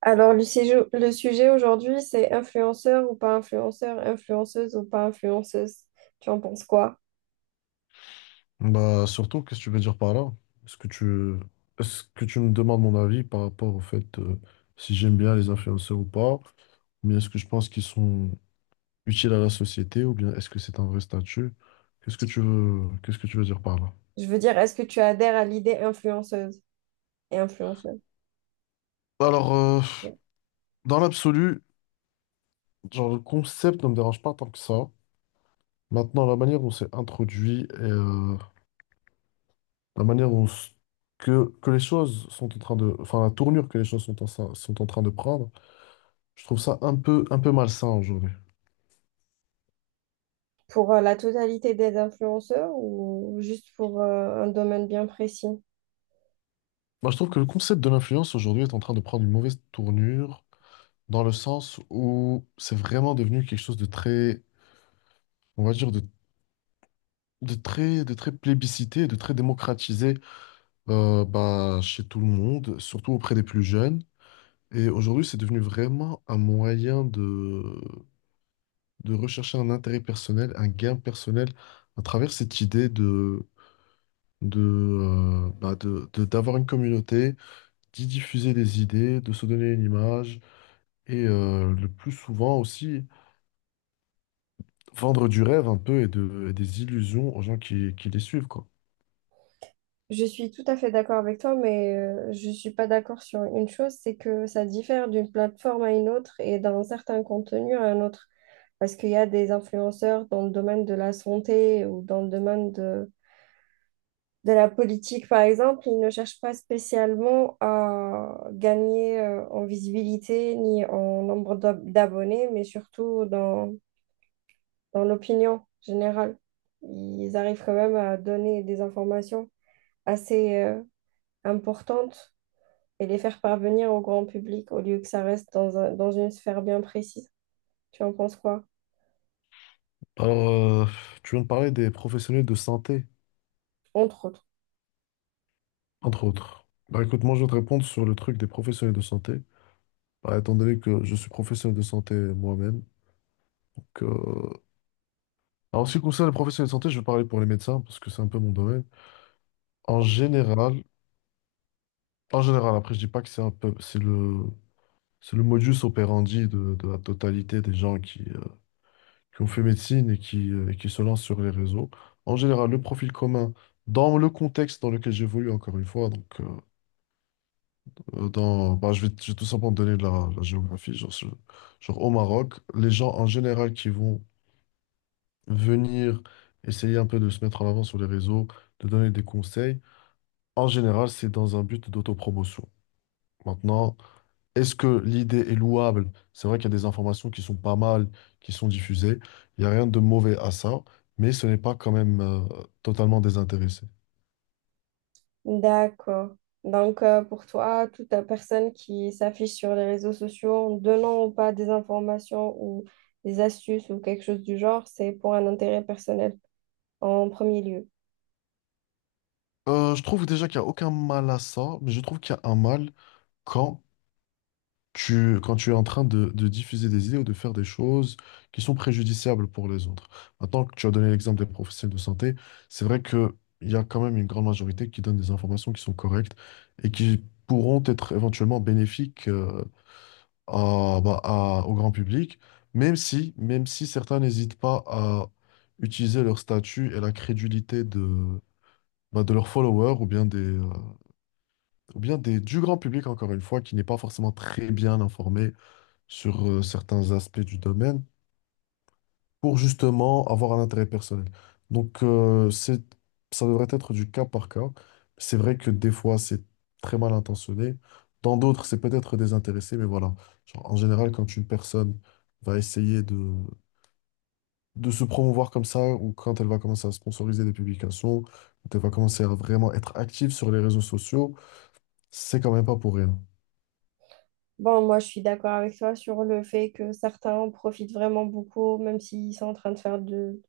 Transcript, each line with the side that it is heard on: right: Alors, le sujet aujourd'hui, c'est influenceur ou pas influenceur, influenceuse ou pas influenceuse. Tu en penses quoi?
left: Bah, surtout, qu'est-ce que tu veux dire par là? Est-ce que tu, Est-ce que tu me demandes mon avis par rapport au fait si j'aime bien les influenceurs ou pas? Mais est-ce que je pense qu'ils sont utiles à la société ou bien est-ce que c'est un vrai statut? Qu'est-ce que tu veux dire par là?
right: Je veux dire, est-ce que tu adhères à l'idée influenceuse? Et influenceuse.
left: Bah, alors,
right: Ouais.
left: dans l'absolu, genre le concept ne me dérange pas tant que ça. Maintenant, la manière dont c'est introduit et la manière dont s- que les choses sont en train de, enfin la tournure que les choses sont en train de prendre. Je trouve ça un peu malsain aujourd'hui.
right: Pour la totalité des influenceurs ou juste pour un domaine bien précis?
left: Moi, je trouve que le concept de l'influence aujourd'hui est en train de prendre une mauvaise tournure dans le sens où c'est vraiment devenu quelque chose de très, on va dire, de très, de très plébiscité, de très démocratisé, bah, chez tout le monde, surtout auprès des plus jeunes. Et aujourd'hui, c'est devenu vraiment un moyen de rechercher un intérêt personnel, un gain personnel à travers cette idée de, bah, de- d'avoir une communauté, d'y diffuser des idées, de se donner une image et le plus souvent aussi vendre du rêve un peu et des illusions aux gens qui les suivent, quoi.
right: Je suis tout à fait d'accord avec toi, mais je ne suis pas d'accord sur une chose, c'est que ça diffère d'une plateforme à une autre et d'un certain contenu à un autre. Parce qu'il y a des influenceurs dans le domaine de la santé ou dans le domaine de la politique, par exemple, ils ne cherchent pas spécialement à gagner en visibilité ni en nombre d'abonnés, mais surtout dans, dans l'opinion générale. Ils arrivent quand même à donner des informations assez importantes et les faire parvenir au grand public au lieu que ça reste dans dans une sphère bien précise. Tu en penses quoi?
left: Alors, euh, tu viens de parler des professionnels de santé,
right: Entre autres.
left: entre autres. Bah écoute, moi je vais te répondre sur le truc des professionnels de santé. Bah, étant donné que je suis professionnel de santé moi-même, donc, alors, en ce qui concerne les professionnels de santé, je vais parler pour les médecins parce que c'est un peu mon domaine. En général, En général, après je dis pas que c'est un peu, c'est le, c'est le modus operandi de la totalité des gens qui ont fait médecine et qui se lancent sur les réseaux. En général, le profil commun, dans le contexte dans lequel j'évolue, encore une fois, donc, dans, bah, je vais tout simplement donner de la géographie, genre au Maroc, les gens en général qui vont venir essayer un peu de se mettre en avant sur les réseaux, de donner des conseils, en général, c'est dans un but d'autopromotion. Maintenant, est-ce que l'idée est louable? C'est vrai qu'il y a des informations qui sont pas mal, qui sont diffusées. Il n'y a rien de mauvais à ça, mais ce n'est pas quand même totalement désintéressé.
right: D'accord. Donc, pour toi, toute personne qui s'affiche sur les réseaux sociaux en donnant ou pas des informations ou des astuces ou quelque chose du genre, c'est pour un intérêt personnel en premier lieu.
left: Je trouve déjà qu'il n'y a aucun mal à ça, mais je trouve qu'il y a un mal quand quand tu es en train de diffuser des idées ou de faire des choses qui sont préjudiciables pour les autres. Maintenant que tu as donné l'exemple des professionnels de santé, c'est vrai que il y a quand même une grande majorité qui donne des informations qui sont correctes et qui pourront être éventuellement bénéfiques, bah, au grand public, même si certains n'hésitent pas à utiliser leur statut et la crédulité bah, de leurs followers ou bien des, du grand public, encore une fois, qui n'est pas forcément très bien informé sur certains aspects du domaine pour justement avoir un intérêt personnel. Donc, ça devrait être du cas par cas. C'est vrai que des fois, c'est très mal intentionné. Dans d'autres, c'est peut-être désintéressé, mais voilà. Genre, en général, quand une personne va essayer de se promouvoir comme ça, ou quand elle va commencer à sponsoriser des publications, quand elle va commencer à vraiment être active sur les réseaux sociaux, c'est quand même pas pour rien.
right: Bon, moi, je suis d'accord avec toi sur le fait que certains en profitent vraiment beaucoup, même s'ils sont en train de faire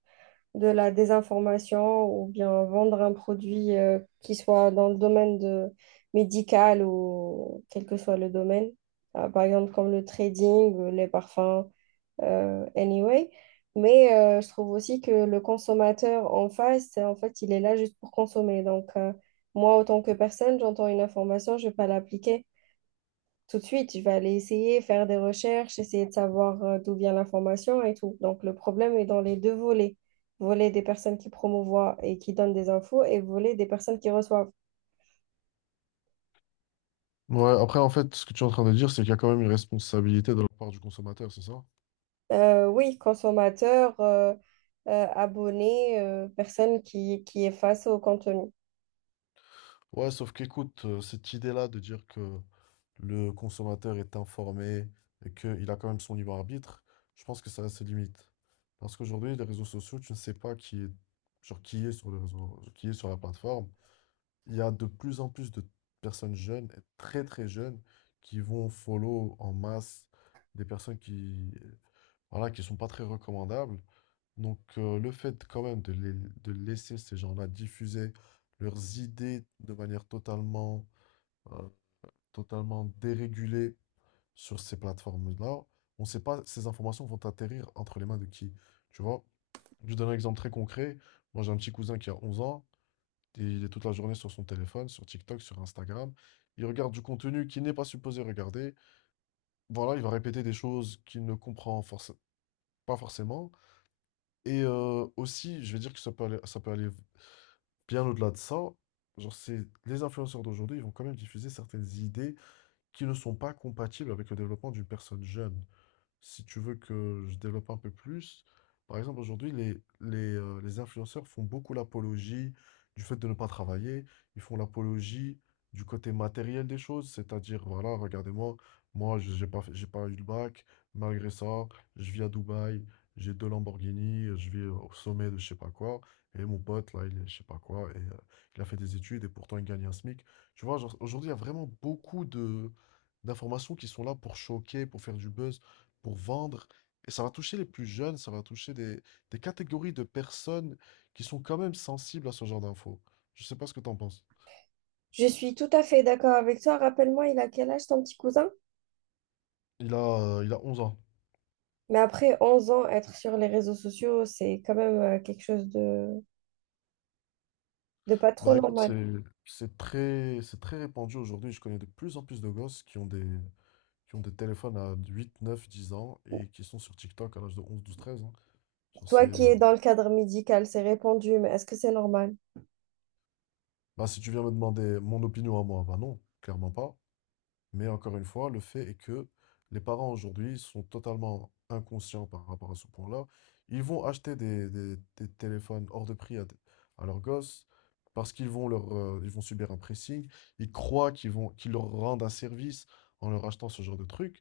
right: de la désinformation ou bien vendre un produit qui soit dans le domaine de médical ou quel que soit le domaine. Par exemple, comme le trading, les parfums. Anyway. Mais je trouve aussi que le consommateur en face, en fait, il est là juste pour consommer. Donc, moi, autant que personne, j'entends une information, je ne vais pas l'appliquer tout de suite. Je vais aller essayer, faire des recherches, essayer de savoir d'où vient l'information et tout. Donc, le problème est dans les deux volets. Volet des personnes qui promouvoient et qui donnent des infos et volet des personnes qui reçoivent.
left: Ouais, après, en fait, ce que tu es en train de dire, c'est qu'il y a quand même une responsabilité de la part du consommateur, c'est ça?
right: Oui, consommateur, abonné, personne qui est face au contenu.
left: Ouais, sauf qu'écoute, cette idée-là de dire que le consommateur est informé et qu'il a quand même son libre arbitre, je pense que ça a ses limites. Parce qu'aujourd'hui, les réseaux sociaux, tu ne sais pas qui est, genre, qui est sur les réseaux, qui est sur la plateforme. Il y a de plus en plus de personnes jeunes, et très très jeunes, qui vont follow en masse des personnes qui, voilà, qui sont pas très recommandables. Donc, le fait quand même de laisser ces gens-là diffuser leurs idées de manière euh, totalement dérégulée sur ces plateformes-là, on ne sait pas ces informations vont atterrir entre les mains de qui. Tu vois? Je te donne un exemple très concret. Moi, j'ai un petit cousin qui a 11 ans. Et il est toute la journée sur son téléphone, sur TikTok, sur Instagram. Il regarde du contenu qu'il n'est pas supposé regarder. Voilà, il va répéter des choses qu'il ne comprend forc- pas forcément. Et aussi, je vais dire que ça peut aller bien au-delà de ça. Genre, c'est les influenceurs d'aujourd'hui, ils vont quand même diffuser certaines idées qui ne sont pas compatibles avec le développement d'une personne jeune. Si tu veux que je développe un peu plus, par exemple, aujourd'hui, les influenceurs font beaucoup l'apologie du fait de ne pas travailler. Ils font l'apologie du côté matériel des choses, c'est-à-dire, voilà, regardez-moi, moi, j'ai pas eu le bac, malgré ça, je vis à Dubaï, j'ai deux Lamborghini, je vis au sommet de je sais pas quoi, et mon pote, là, il est je sais pas quoi, et il a fait des études, et pourtant, il gagne un SMIC. Tu vois, genre, aujourd'hui, il y a vraiment beaucoup de d'informations qui sont là pour choquer, pour faire du buzz, pour vendre. Et ça va toucher les plus jeunes, ça va toucher des catégories de personnes qui sont quand même sensibles à ce genre d'infos. Je sais pas ce que t'en penses.
right: Je suis tout à fait d'accord avec toi. Rappelle-moi, il a quel âge ton petit cousin?
left: Il a 11 ans.
right: Mais après 11 ans, être sur les réseaux sociaux, c'est quand même quelque chose de pas trop
left: Bah écoute,
right: normal.
left: c'est très répandu aujourd'hui. Je connais de plus en plus de gosses qui ont des téléphones à 8 9 10 ans et qui sont sur TikTok à l'âge de 11 12 13 ans. Genre c'est,
right: Toi
left: euh,
right: qui es dans le cadre médical, c'est répandu, mais est-ce que c'est normal?
left: Bah si tu viens me demander mon opinion à moi, bah non, clairement pas. Mais encore une fois, le fait est que les parents aujourd'hui sont totalement inconscients par rapport à ce point-là. Ils vont acheter des téléphones hors de prix à leurs gosses parce qu'ils vont ils vont subir un pressing. Ils croient qu'ils leur rendent un service en leur achetant ce genre de truc.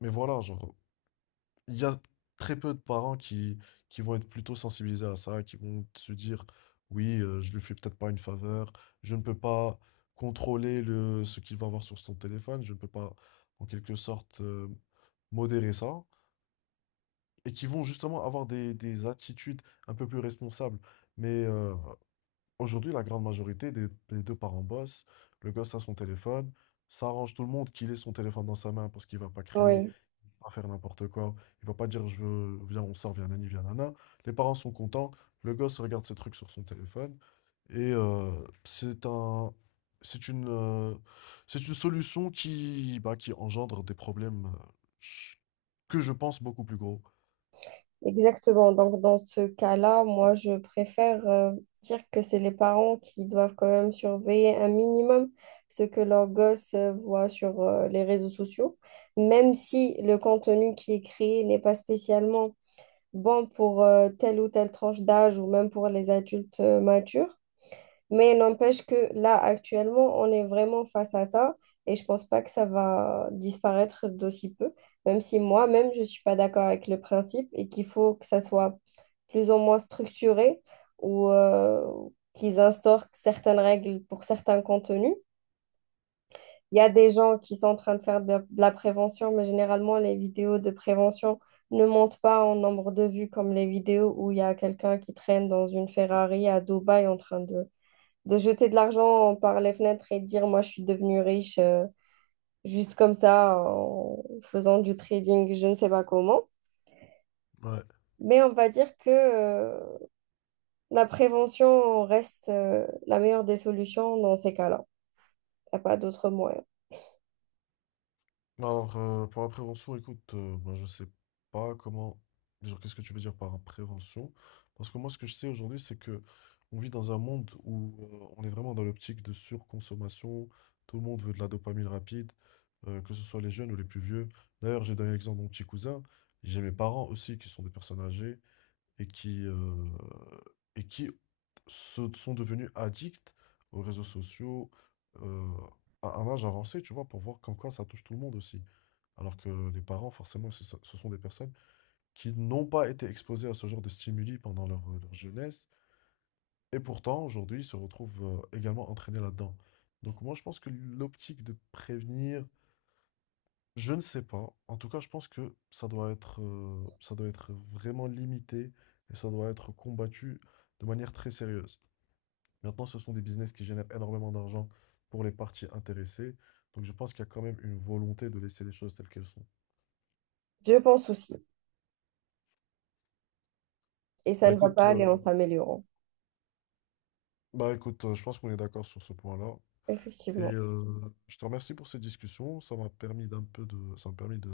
left: Mais voilà, genre, il y a très peu de parents qui vont être plutôt sensibilisés à ça, qui vont se dire: «Oui, je lui fais peut-être pas une faveur, je ne peux pas contrôler le ce qu'il va voir sur son téléphone, je ne peux pas en quelque sorte, modérer ça», et qui vont justement avoir des attitudes un peu plus responsables. Mais, aujourd'hui, la grande majorité des 2 parents bossent, le gosse a son téléphone, ça arrange tout le monde qu'il ait son téléphone dans sa main parce qu'il va pas crier,
right: Oui.
left: pas faire n'importe quoi. Il va pas dire je veux, viens, on sort, viens, nani, viens, nana. Les parents sont contents. Le gosse regarde ses trucs sur son téléphone. Et c'est un, c'est une, euh, c'est une solution qui, bah, qui engendre des problèmes, ch- que je pense beaucoup plus gros.
right: Exactement. Donc, dans ce cas-là, moi, je préfère dire que c'est les parents qui doivent quand même surveiller un minimum ce que leurs gosses voient sur les réseaux sociaux, même si le contenu qui est créé n'est pas spécialement bon pour telle ou telle tranche d'âge ou même pour les adultes matures. Mais n'empêche que là, actuellement, on est vraiment face à ça et je pense pas que ça va disparaître d'aussi peu, même si moi-même, je suis pas d'accord avec le principe et qu'il faut que ça soit plus ou moins structuré ou qu'ils instaurent certaines règles pour certains contenus. Il y a des gens qui sont en train de faire de la prévention, mais généralement, les vidéos de prévention ne montent pas en nombre de vues comme les vidéos où il y a quelqu'un qui traîne dans une Ferrari à Dubaï en train de jeter de l'argent par les fenêtres et de dire, moi, je suis devenue riche juste comme ça en faisant du trading, je ne sais pas comment.
left: Ouais.
right: Mais on va dire que la prévention reste la meilleure des solutions dans ces cas-là. Il n'y a pas d'autre moyen.
left: Alors, pour la prévention, écoute, moi, je sais pas comment. Genre, qu'est-ce que tu veux dire par prévention? Parce que moi, ce que je sais aujourd'hui, c'est que on vit dans un monde où on est vraiment dans l'optique de surconsommation. Tout le monde veut de la dopamine rapide, que ce soit les jeunes ou les plus vieux. D'ailleurs, j'ai donné l'exemple de mon petit cousin. J'ai mes parents aussi qui sont des personnes âgées et et qui se sont devenus addicts aux réseaux sociaux, euh, à un âge avancé, tu vois, pour voir comme quoi ça touche tout le monde aussi. Alors que les parents, forcément, ce sont des personnes qui n'ont pas été exposées à ce genre de stimuli pendant leur jeunesse, et pourtant, aujourd'hui, ils se retrouvent, également entraînés là-dedans. Donc moi, je pense que l'optique de prévenir, je ne sais pas. En tout cas, je pense que ça doit être vraiment limité et ça doit être combattu de manière très sérieuse. Maintenant, ce sont des business qui génèrent énormément d'argent pour les parties intéressées. Donc, je pense qu'il y a quand même une volonté de laisser les choses telles qu'elles sont.
right: Je pense aussi. Et ça
left: Bah
right: ne va
left: écoute,
right: pas aller
left: euh,
right: en s'améliorant.
left: bah écoute, je pense qu'on est d'accord sur ce point-là. Et
right: Effectivement.
left: je te remercie pour cette discussion. Ça m'a permis de,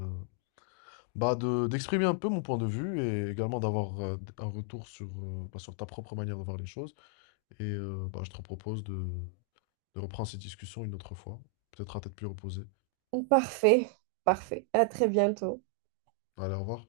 left: bah de, d'exprimer un peu mon point de vue et également d'avoir un retour sur ta propre manière de voir les choses. Et bah, je te propose de reprendre cette discussion une autre fois, peut-être à tête plus reposée.
right: Parfait, parfait. À très bientôt.
left: Allez, au revoir.